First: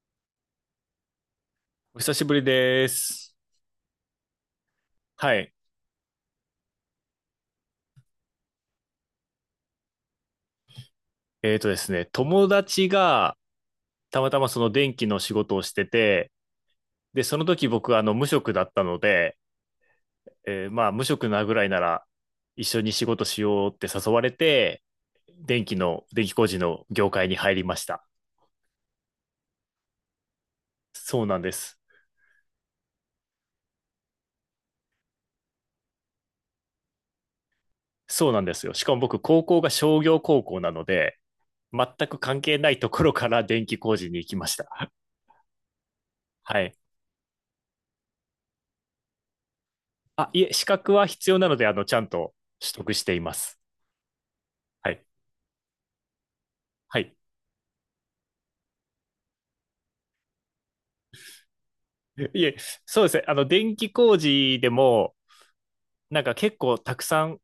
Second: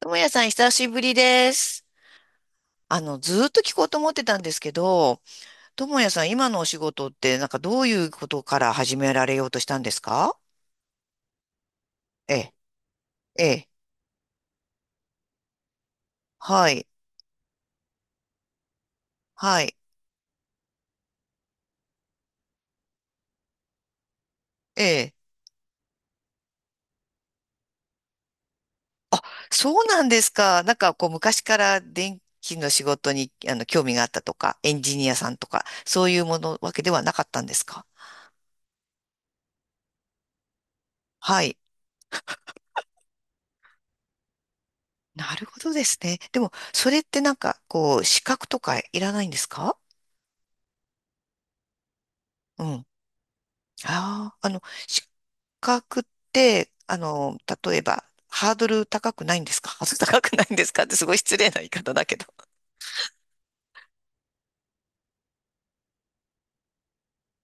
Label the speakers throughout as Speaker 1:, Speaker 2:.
Speaker 1: ともやさん、久しぶりです。
Speaker 2: お久しぶりです。
Speaker 1: ずーっと聞こうと思ってたんですけど、
Speaker 2: はい。
Speaker 1: ともやさん、今のお仕事って、なんかどういうことから始められようとしたんですか？
Speaker 2: えーとですね、
Speaker 1: え
Speaker 2: 友
Speaker 1: え、
Speaker 2: 達が
Speaker 1: ええ、
Speaker 2: たまたまその電気の仕事をしてて、
Speaker 1: はい、
Speaker 2: で、その時僕はあの無職だったので、
Speaker 1: はい、
Speaker 2: まあ無職なぐらいなら一緒に仕事しようって誘われ
Speaker 1: え
Speaker 2: て、
Speaker 1: え。
Speaker 2: 電気工事の業界に入りました。
Speaker 1: あ、そうなんですか。なんか、こう、
Speaker 2: そうな
Speaker 1: 昔
Speaker 2: んで
Speaker 1: か
Speaker 2: す。
Speaker 1: ら電気の仕事に、興味があったとか、エンジニアさんとか、そういうものわけではなかったんですか？
Speaker 2: そうなんですよ。しかも僕、高校が商業高校なので、
Speaker 1: はい。
Speaker 2: 全く関係ないところから電気工事に行きました。
Speaker 1: なるほどですね。でも、
Speaker 2: はい。
Speaker 1: それってなんか、こう、資格とかいらないんですか？
Speaker 2: あ、いえ、資格は必要なので、あの、ちゃんと
Speaker 1: う
Speaker 2: 取
Speaker 1: ん。
Speaker 2: 得しています。
Speaker 1: ああ、
Speaker 2: は
Speaker 1: 資
Speaker 2: い
Speaker 1: 格って、
Speaker 2: はい。
Speaker 1: 例えば、ハードル高くないんですかハードル高くないんですかってすごい失礼な言い方だけど。
Speaker 2: いえ、そうですね。あの、電気工事でも、なんか結構たくさん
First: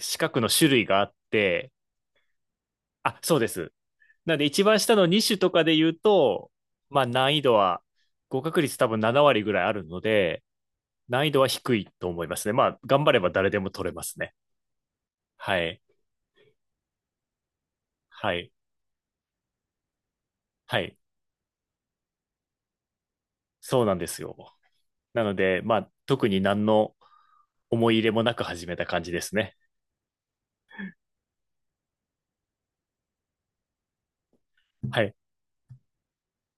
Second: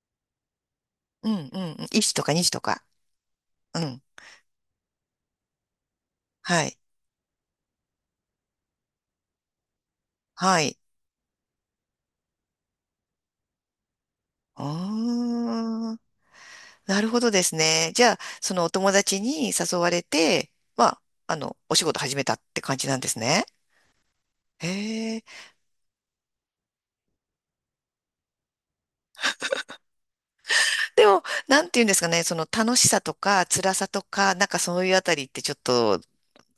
Speaker 2: 四角の種類があっ
Speaker 1: うんうん
Speaker 2: て、
Speaker 1: うん。いちとか2とか。
Speaker 2: あ、そうです。
Speaker 1: うん。
Speaker 2: なんで一番下の2種とかで言うと、
Speaker 1: はい。
Speaker 2: まあ難易度は、合格率多分7割ぐらいあるので、
Speaker 1: はい。
Speaker 2: 難易度は低いと思いますね。まあ、頑張れば誰でも取れますね。
Speaker 1: う
Speaker 2: はい。
Speaker 1: ーん。なるほどですね。じゃあ、
Speaker 2: はい。
Speaker 1: そのお友達に誘われて、
Speaker 2: は
Speaker 1: ま
Speaker 2: い。
Speaker 1: あ、お仕事始めたって感じなんですね。
Speaker 2: そうなんですよ。
Speaker 1: へ
Speaker 2: な
Speaker 1: え。
Speaker 2: ので、まあ、特に何の思い入れもなく始めた感じですね。
Speaker 1: でも、なんて言うんですかね、その楽しさとか辛さとか、なんかそういうあ
Speaker 2: は
Speaker 1: た
Speaker 2: い。
Speaker 1: りってちょっと、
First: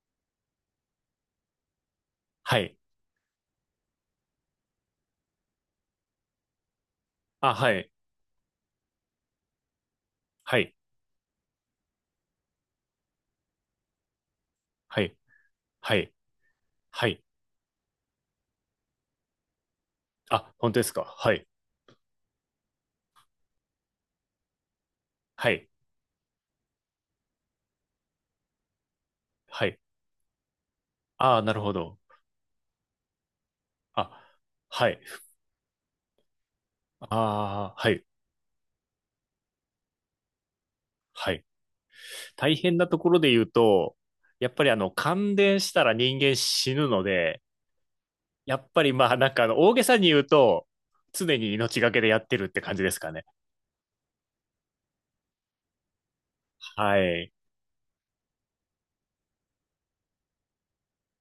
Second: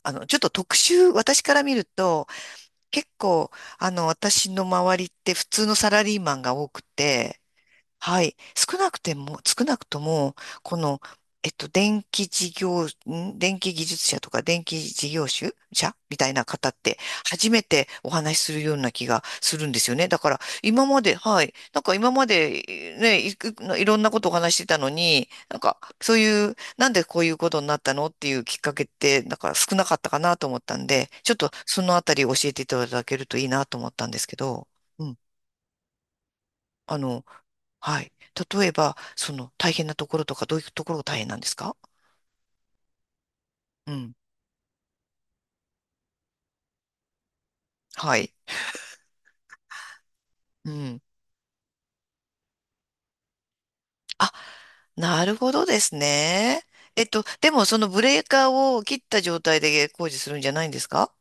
Speaker 1: ちょっと特殊、私から見ると、
Speaker 2: はい。
Speaker 1: 結構、私の周りって普通のサラリーマンが多くて、
Speaker 2: あ、はい。
Speaker 1: はい。少なくとも、
Speaker 2: はい。
Speaker 1: この、電気事業、ん電気技術者とか電気
Speaker 2: は
Speaker 1: 事
Speaker 2: い。
Speaker 1: 業主者
Speaker 2: はい。
Speaker 1: みたいな方って、
Speaker 2: はい。
Speaker 1: 初めてお話しするような気がするんですよね。だから、
Speaker 2: あ、本当で
Speaker 1: 今
Speaker 2: す
Speaker 1: ま
Speaker 2: か。
Speaker 1: で、
Speaker 2: は
Speaker 1: は
Speaker 2: い。
Speaker 1: い。なんか今まで、ね、いろんなことをお話ししてたのに、
Speaker 2: は
Speaker 1: なん
Speaker 2: い。
Speaker 1: か、そういう、なんでこういうことになったのっていうきっかけって、なんか
Speaker 2: は
Speaker 1: 少
Speaker 2: い。
Speaker 1: なかったかなと思ったんで、ちょっ
Speaker 2: ああ、
Speaker 1: と
Speaker 2: なるほ
Speaker 1: その
Speaker 2: ど。
Speaker 1: あたり教えていただけるといいなと思ったん
Speaker 2: あ、
Speaker 1: ですけど、
Speaker 2: はい。
Speaker 1: うん。あの、
Speaker 2: ああ、は
Speaker 1: は
Speaker 2: い。
Speaker 1: い。例えば、その大変なところとか、どういうところが大変
Speaker 2: は
Speaker 1: なん
Speaker 2: い。
Speaker 1: ですか？
Speaker 2: 大変なところで言う
Speaker 1: う
Speaker 2: と、
Speaker 1: ん。
Speaker 2: やっぱりあの、感電したら人間死ぬので、
Speaker 1: はい。
Speaker 2: やっぱりまあ、大げさに言うと、
Speaker 1: うん。
Speaker 2: 常に命がけでやってるって感じですかね。
Speaker 1: あ、なるほどですね。
Speaker 2: はい。
Speaker 1: でもそのブレーカーを切った状態で工事するんじゃないんですか？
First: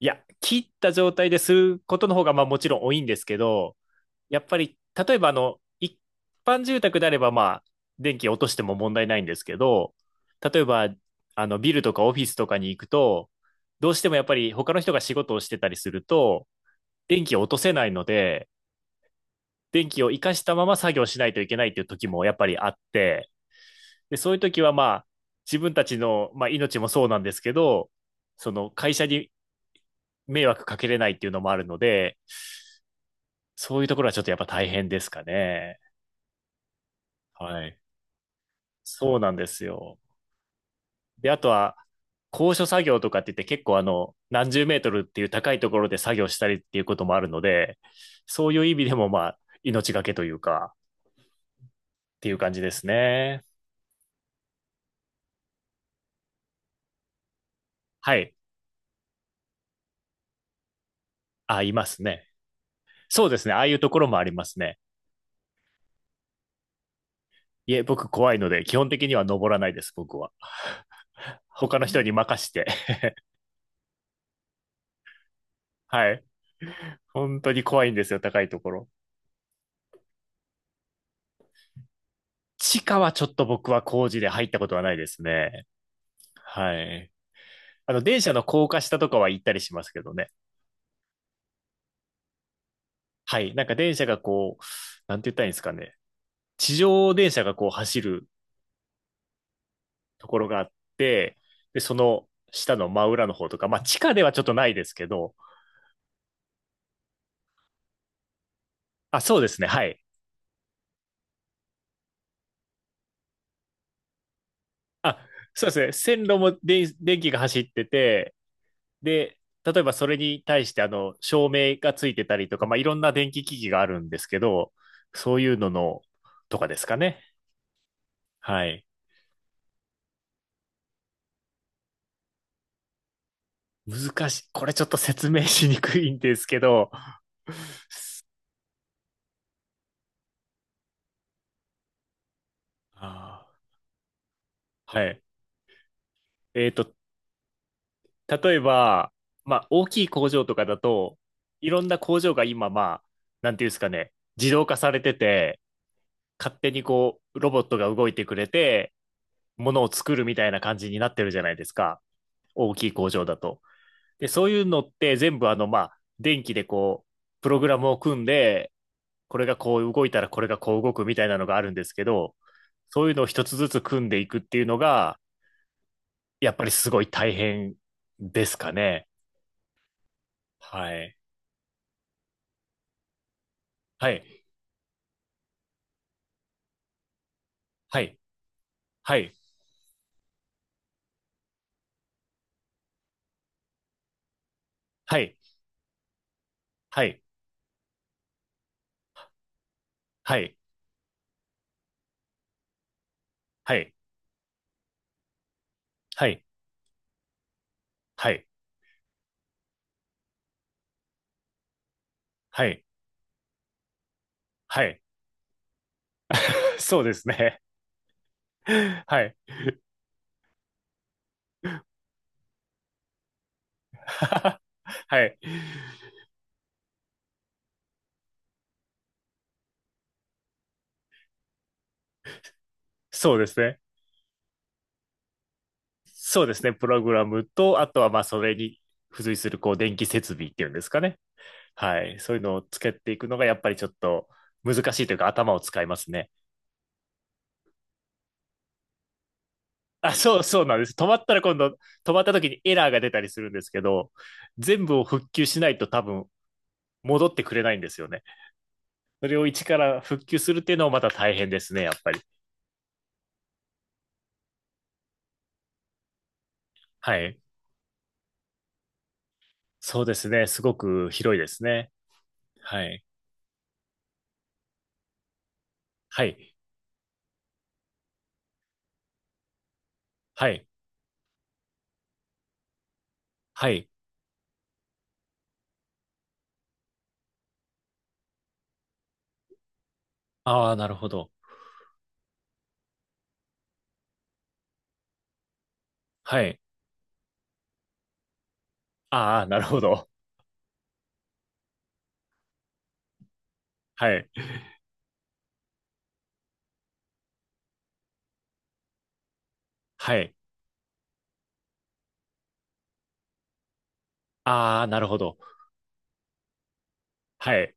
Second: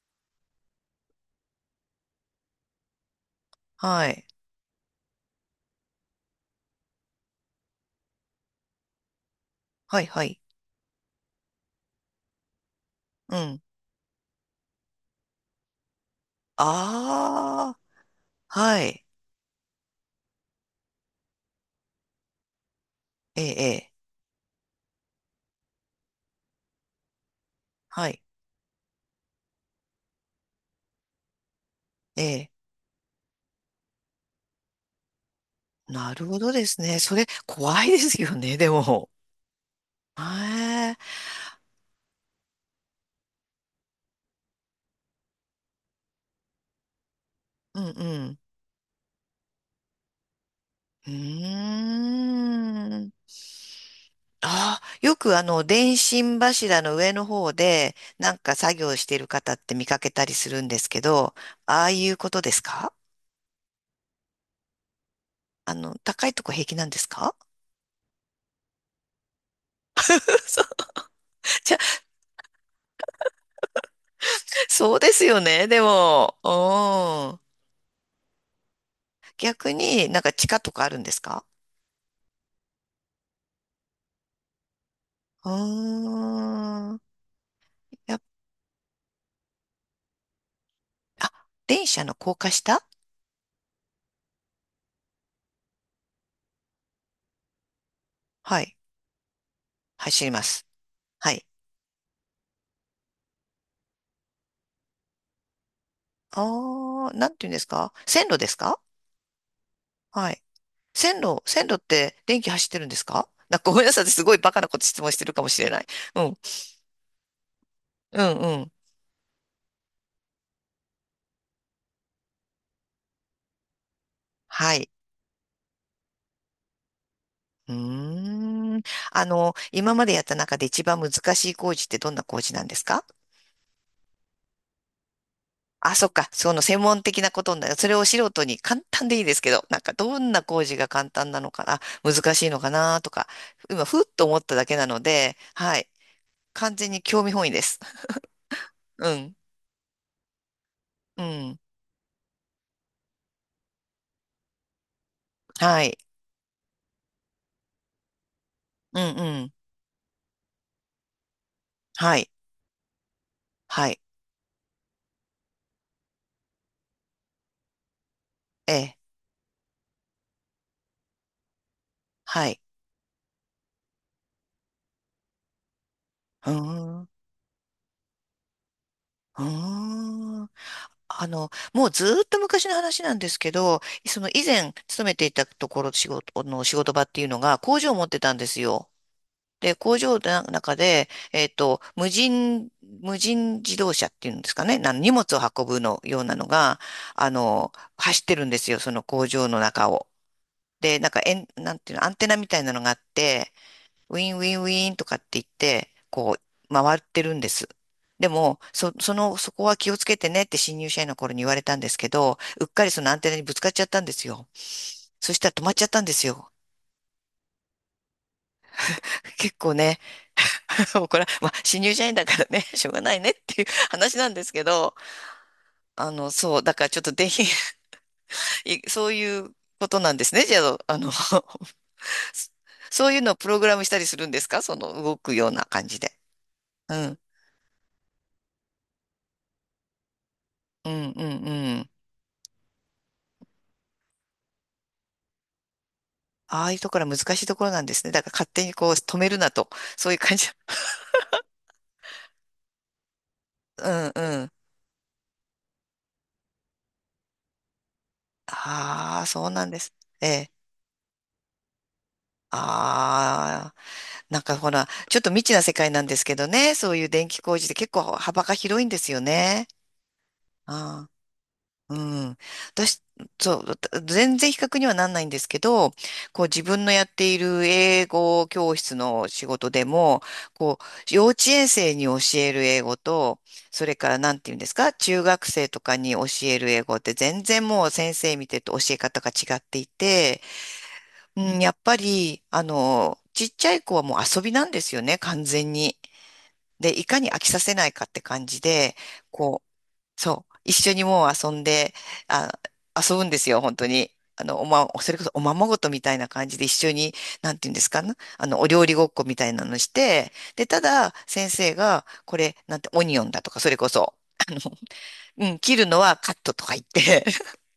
Speaker 2: いや、切った状態ですることの方が、まあもちろん多いんですけど、
Speaker 1: はい。
Speaker 2: やっぱり、例えばあの、一般住宅であれば、まあ、電気落としても問題ないんですけど、
Speaker 1: はい、はい。
Speaker 2: 例えば、あの、ビルとかオフィスとかに行くと、
Speaker 1: うん。
Speaker 2: どうしてもやっぱり他の人が仕事をしてたりすると、電気を落とせ
Speaker 1: ああ、
Speaker 2: ないので、
Speaker 1: はい。
Speaker 2: 電気を活かしたまま作業しないといけないっていう時もやっぱりあって、
Speaker 1: ええ、ええ。
Speaker 2: で、そういう時はまあ、自分たちの、まあ、命もそうなんですけど、
Speaker 1: はい。
Speaker 2: その会社に迷惑かけれないっていうのもあるので、
Speaker 1: ええ。
Speaker 2: そういうところはちょっとやっぱ大変ですかね。
Speaker 1: なるほどですね。それ、
Speaker 2: はい。
Speaker 1: 怖いですよね、でも。
Speaker 2: そうなんですよ。
Speaker 1: へえ。
Speaker 2: で、あとは、高所作業とかって言って結構あの、何十メートルっていう高いところで作業したりっていうこともあるので、
Speaker 1: うん、うん。
Speaker 2: そういう意味でもまあ、命がけというか、
Speaker 1: う
Speaker 2: っていう感じです
Speaker 1: ーん。
Speaker 2: ね。
Speaker 1: ああ、よくあの、電信柱の上の方で、
Speaker 2: は
Speaker 1: な
Speaker 2: い。
Speaker 1: んか作業している方って見かけたりするんですけど、
Speaker 2: あ、い
Speaker 1: あ
Speaker 2: ま
Speaker 1: あ
Speaker 2: す
Speaker 1: いう
Speaker 2: ね。
Speaker 1: ことですか？
Speaker 2: そうですね。ああいうところもありますね。
Speaker 1: 高いとこ平気なんですか？
Speaker 2: いえ、僕怖いので、基本的には登らないです、僕は。
Speaker 1: そう、じゃ、
Speaker 2: 他の人に任して。
Speaker 1: そうですよね、で
Speaker 2: はい。
Speaker 1: も。うん。
Speaker 2: 本当に怖いんですよ、高いところ。
Speaker 1: 逆になんか地下とかあるんですか？
Speaker 2: 地下はちょっと僕は工事で入ったことはないです
Speaker 1: う
Speaker 2: ね。は
Speaker 1: ーん。
Speaker 2: い。あの、
Speaker 1: やっ、
Speaker 2: 電車の高架下とかは行ったりしますけどね。
Speaker 1: あ、電車の高架下。
Speaker 2: はい。なんか電車がこう、なんて言ったらいいんですかね。地上電車がこう走る
Speaker 1: はい。走
Speaker 2: と
Speaker 1: り
Speaker 2: こ
Speaker 1: ま
Speaker 2: ろがあ
Speaker 1: す。
Speaker 2: っ
Speaker 1: は
Speaker 2: て、
Speaker 1: い。
Speaker 2: で、その下の真裏の方とか、まあ地下ではちょっとないですけど、
Speaker 1: ああ、なんていうんですか線路ですか？
Speaker 2: あ、そうですね。はい。
Speaker 1: はい。線路って電気走ってるんですか？なんかごめんなさい。私すごいバカなこと質問し
Speaker 2: あ、
Speaker 1: てるかもし
Speaker 2: そ
Speaker 1: れ
Speaker 2: うで
Speaker 1: ない。
Speaker 2: すね。
Speaker 1: う
Speaker 2: 線
Speaker 1: ん。
Speaker 2: 路も電、電気が走って
Speaker 1: うん、
Speaker 2: て、
Speaker 1: うん。
Speaker 2: で、例えばそれに対してあの、照明がついてたりとか、まあいろんな電気機器があるんですけど、
Speaker 1: はい。
Speaker 2: そういうのの、とかですかね。
Speaker 1: う
Speaker 2: は
Speaker 1: ーん。
Speaker 2: い。
Speaker 1: 今までやった中で一番難しい工事ってどんな工事なんですか？
Speaker 2: 難しい。これちょっと説明しに
Speaker 1: あ、
Speaker 2: く
Speaker 1: そっ
Speaker 2: いん
Speaker 1: か。
Speaker 2: です
Speaker 1: その
Speaker 2: け
Speaker 1: 専
Speaker 2: ど、
Speaker 1: 門的なことになる。それを 素人に簡単でいいですけど、なんかどんな工事が簡単なのかな、難しいのかなとか、
Speaker 2: あ
Speaker 1: 今、ふっと思っただけな
Speaker 2: ー
Speaker 1: の
Speaker 2: はい。
Speaker 1: で、はい。
Speaker 2: えっ
Speaker 1: 完全
Speaker 2: と、
Speaker 1: に興味本位です。
Speaker 2: 例え
Speaker 1: う
Speaker 2: ば、
Speaker 1: ん。
Speaker 2: まあ、大きい工場とかだと、
Speaker 1: うん。
Speaker 2: いろんな工場が今、まあ、なんていうんですかね、自動化されてて、
Speaker 1: はい。
Speaker 2: 勝手にこう、ロボットが動いてくれて、
Speaker 1: うんうん。
Speaker 2: ものを作るみたいな感じになってるじゃないですか。
Speaker 1: はい。
Speaker 2: 大きい工場だと。
Speaker 1: はい。
Speaker 2: で、そういうのって全部、あの、まあ、電気でこう、プログラムを組んで、
Speaker 1: ええ。
Speaker 2: これがこう動いたらこれがこう動くみたいなのがあるんですけど、
Speaker 1: はい。
Speaker 2: そういうのを一つずつ組んでいくっていうのが、
Speaker 1: うー
Speaker 2: やっぱりす
Speaker 1: ん、
Speaker 2: ごい
Speaker 1: う
Speaker 2: 大変ですかね。
Speaker 1: ーん。
Speaker 2: はい。
Speaker 1: もうずーっと昔の話なんですけど、
Speaker 2: は
Speaker 1: その以
Speaker 2: い。
Speaker 1: 前勤めていたところ、仕事の仕事場っていうのが工場を
Speaker 2: は
Speaker 1: 持っ
Speaker 2: い。
Speaker 1: てたんですよ。
Speaker 2: はい。
Speaker 1: で、工場の中で、無人自動車っていうんですかね、な荷
Speaker 2: は
Speaker 1: 物
Speaker 2: い。
Speaker 1: を運ぶのようなのが、
Speaker 2: はい。
Speaker 1: 走ってるんですよ、その工場の中を。
Speaker 2: はい。
Speaker 1: で、なんか、えん、なんていうの、アンテナみたいなのがあって、
Speaker 2: はい。
Speaker 1: ウィンウィンウィンとかって言って、
Speaker 2: は
Speaker 1: こ
Speaker 2: い。
Speaker 1: う、回ってるんです。で
Speaker 2: はい。
Speaker 1: も、そこは気をつけてねって新入社員の頃に言われたんですけど、うっ
Speaker 2: は
Speaker 1: か
Speaker 2: い。
Speaker 1: りそのアンテナにぶつかっちゃったんですよ。
Speaker 2: はい。
Speaker 1: そしたら止まっちゃったんですよ。
Speaker 2: そうですね。はい。
Speaker 1: 結構ね、もうこれは、まあ、新入社員だからね、しょうがないねっていう 話なんです けど、
Speaker 2: はい。
Speaker 1: そう、だからちょっとぜひ、そういうことなんですね。じゃあ、そういうのを
Speaker 2: そうで
Speaker 1: プロ
Speaker 2: す
Speaker 1: グラ
Speaker 2: ね。
Speaker 1: ムしたりするんですかその動くような感じで。
Speaker 2: そうですね。プ
Speaker 1: う
Speaker 2: ログ
Speaker 1: ん、
Speaker 2: ラムと、あとはまあそれに付随するこう電気設備っていうんで
Speaker 1: う
Speaker 2: すか
Speaker 1: ん、
Speaker 2: ね。
Speaker 1: うん、うん。
Speaker 2: はい。そういうのをつけていくのがやっぱりちょっと難しいというか頭を使いますね。
Speaker 1: ああいうところは難しいところなんですね。だから勝手にこう止めるなと。そういう感じ。
Speaker 2: そうなんです。止まったら今度、止まった時にエラーが出たりするんですけ
Speaker 1: うん
Speaker 2: ど、
Speaker 1: うん。
Speaker 2: 全部を復旧しないと多分戻ってくれないんですよね。
Speaker 1: ああ、
Speaker 2: それ
Speaker 1: そ
Speaker 2: を
Speaker 1: うな
Speaker 2: 一
Speaker 1: ん
Speaker 2: か
Speaker 1: です。
Speaker 2: ら復
Speaker 1: え
Speaker 2: 旧
Speaker 1: え。
Speaker 2: するっていうのもまた大変ですね、やっぱり。
Speaker 1: ああ、なんかほら、ちょっと未知な世界なんですけどね。そういう
Speaker 2: は
Speaker 1: 電気
Speaker 2: い。
Speaker 1: 工事って結構幅が広いんですよね。
Speaker 2: そうですね。すご
Speaker 1: あ
Speaker 2: く広いですね。
Speaker 1: あ。うん。
Speaker 2: は
Speaker 1: 私、
Speaker 2: い。
Speaker 1: そう、全然比較にはなんないんですけど、
Speaker 2: は
Speaker 1: こう
Speaker 2: い。
Speaker 1: 自分のやっている英語教室の仕事でも、
Speaker 2: はい。
Speaker 1: こう幼稚園生に教える英語と、
Speaker 2: は
Speaker 1: そ
Speaker 2: い。
Speaker 1: れからなんて言うんですか、中学生とかに教える英語って全然もう先生見てると教え方が違っていて、
Speaker 2: ああ、なるほど。
Speaker 1: うん、やっぱり、ちっちゃい子はもう遊びなんですよね、完全に。
Speaker 2: はい。
Speaker 1: で、いかに飽きさせないかって感じで、
Speaker 2: ああ、なるほど。
Speaker 1: そう。一緒にもう遊んで、あ、遊ぶんですよ、本当
Speaker 2: は
Speaker 1: に。
Speaker 2: い。
Speaker 1: それこそおままごとみたいな感じで一緒に、なんていうんですかね。お料理ごっこみたいなのし
Speaker 2: は
Speaker 1: て、
Speaker 2: い。
Speaker 1: で、ただ、先生が、これ、なんて、オニオンだとか、それこそ、あの、
Speaker 2: ああ、なるほど。
Speaker 1: うん、切るのはカットとか言って、
Speaker 2: はい。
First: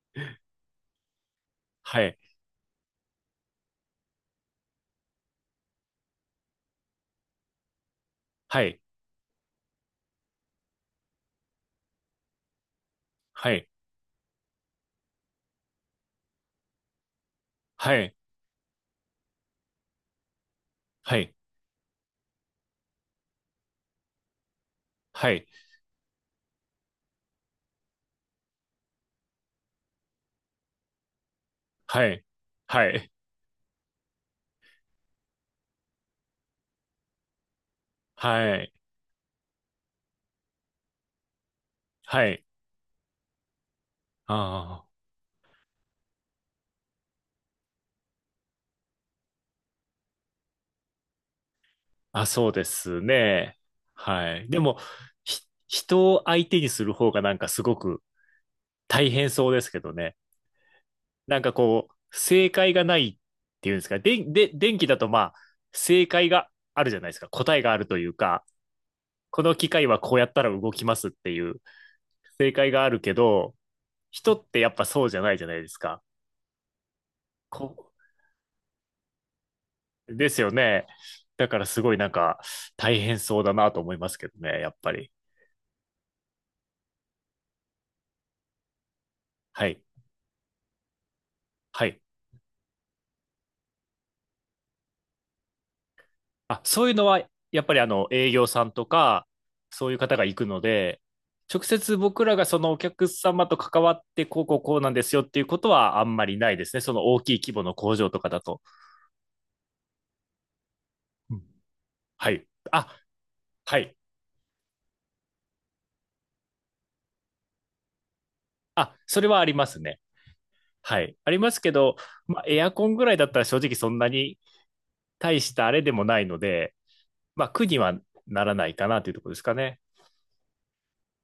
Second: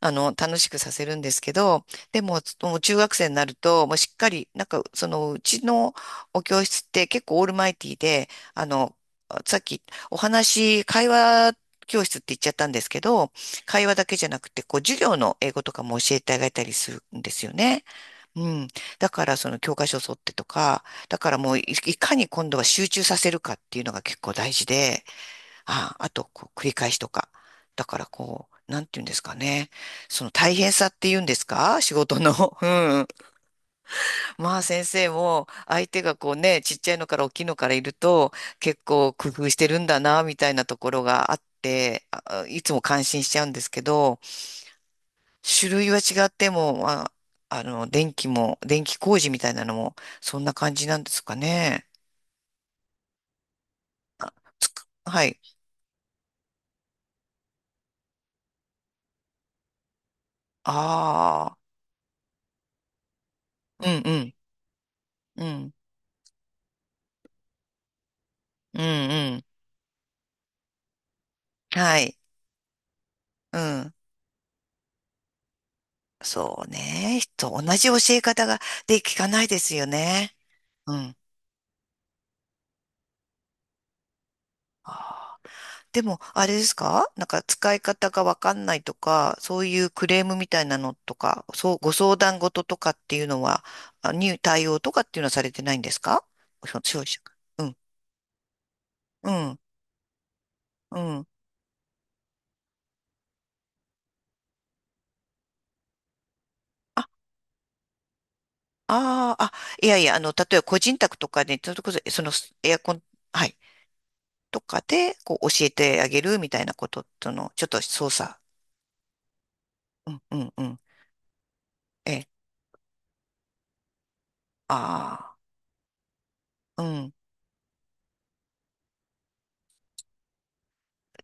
Speaker 1: 楽しくさせるんですけど、
Speaker 2: はい。
Speaker 1: でも、もう中学生になると、もうしっかり、なんか、その、うちのお教室って結構オールマイティーで、
Speaker 2: はい。
Speaker 1: さっき会話教室って言っちゃったんですけど、
Speaker 2: はい。
Speaker 1: 会話だけじゃなくて、こう、授業の英語とかも教えてあげたりするんですよね。
Speaker 2: はい。
Speaker 1: うん。だから、その教科書を沿ってとか、だ
Speaker 2: は
Speaker 1: か
Speaker 2: い。
Speaker 1: らもういかに今度は集中させるかっていうのが結構大事で、
Speaker 2: はい。
Speaker 1: あ、あと、こう、繰り返しとか。だから、こう、なんて言うんですかね。その大変さって言うんですか？ 仕
Speaker 2: は
Speaker 1: 事
Speaker 2: い。
Speaker 1: の。う
Speaker 2: は
Speaker 1: ん。
Speaker 2: い。
Speaker 1: まあ、先生も、相手がこうね、ちっちゃいのから大きいのからいると、
Speaker 2: はい。
Speaker 1: 結構工夫してるんだな、みたいなところがあって、
Speaker 2: はい。
Speaker 1: あいつも感心しちゃうんですけど、
Speaker 2: ああ。
Speaker 1: 種類は違っても、まあ、電気も、電気工事みたいなのも、そんな感じなんですかね。
Speaker 2: あ、そうですね。はい。で
Speaker 1: つ
Speaker 2: も、
Speaker 1: くはい。
Speaker 2: ひ、人を相手にする方がなんかすごく大変そうですけどね。なんか
Speaker 1: ああ、
Speaker 2: こう、正解がないっていうんで
Speaker 1: う
Speaker 2: すか。
Speaker 1: んう
Speaker 2: で、
Speaker 1: ん、
Speaker 2: で、電気だとまあ、
Speaker 1: うん、
Speaker 2: 正解があるじゃないですか。答えがあるというか、
Speaker 1: うんう
Speaker 2: こ
Speaker 1: ん。
Speaker 2: の機械はこうやったら動きますっていう
Speaker 1: はい。
Speaker 2: 正解があるけど、
Speaker 1: うん。
Speaker 2: 人ってやっぱそうじゃないじゃないですか。
Speaker 1: そうね。と同じ
Speaker 2: こ、
Speaker 1: 教え方がで聞かないですよ
Speaker 2: で
Speaker 1: ね。
Speaker 2: すよね。
Speaker 1: うん。
Speaker 2: だからすごいなんか大変そうだなと思いますけどね、やっぱり。
Speaker 1: あー。でも、あれですかなんか使い方がわかんないとか、そう
Speaker 2: は
Speaker 1: い
Speaker 2: い。
Speaker 1: うクレームみたいなのとか、そう、
Speaker 2: は
Speaker 1: ご
Speaker 2: い。
Speaker 1: 相談事とかっていうのは、あに対応とかっていうのはされてないんですか？
Speaker 2: あ、そういう
Speaker 1: 消
Speaker 2: の
Speaker 1: 費者
Speaker 2: は、
Speaker 1: が。
Speaker 2: やっ
Speaker 1: う
Speaker 2: ぱ
Speaker 1: ん。
Speaker 2: りあの、営業さんとか、
Speaker 1: うん。
Speaker 2: そういう方が行くの
Speaker 1: う
Speaker 2: で、
Speaker 1: ん。
Speaker 2: 直接僕らがそのお客様と関わって、こうこうこうなんですよっていうことはあんまりないですね。その
Speaker 1: あ、
Speaker 2: 大きい規模の工場とかだと。
Speaker 1: あーあ、いやいや、例えば個人宅と
Speaker 2: うん
Speaker 1: かで、それこそ、そ
Speaker 2: は
Speaker 1: の
Speaker 2: い。
Speaker 1: エアコ
Speaker 2: あ、
Speaker 1: ン、はい、
Speaker 2: はい。
Speaker 1: とかで、こう、教えてあげるみたいなこととの、ちょっと操作。
Speaker 2: あ、それはありますね。
Speaker 1: うん、うん、うん。
Speaker 2: はい。ありますけど、
Speaker 1: え、
Speaker 2: まあ、エアコンぐらいだったら正直そんなに
Speaker 1: あ
Speaker 2: 大したあれでもないので、
Speaker 1: あ、うん。
Speaker 2: まあ、苦にはならないかなというところですかね。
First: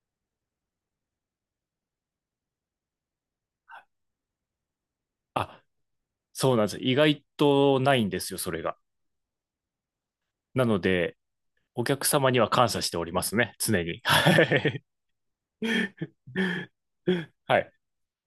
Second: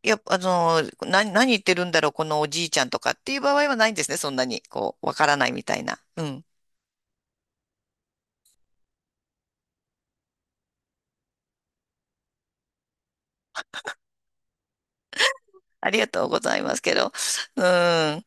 Speaker 1: いや、何言ってるんだろう、このおじいちゃんとかっていう場合はないんですね。そんなに、こう、わからないみ
Speaker 2: あ、
Speaker 1: たいな。うん。
Speaker 2: そうなんです。意外とないんですよ、それが。なので、お客様には感謝しておりますね、常に。はい。
Speaker 1: ありがとうございますけど。
Speaker 2: は
Speaker 1: う
Speaker 2: い。
Speaker 1: ん。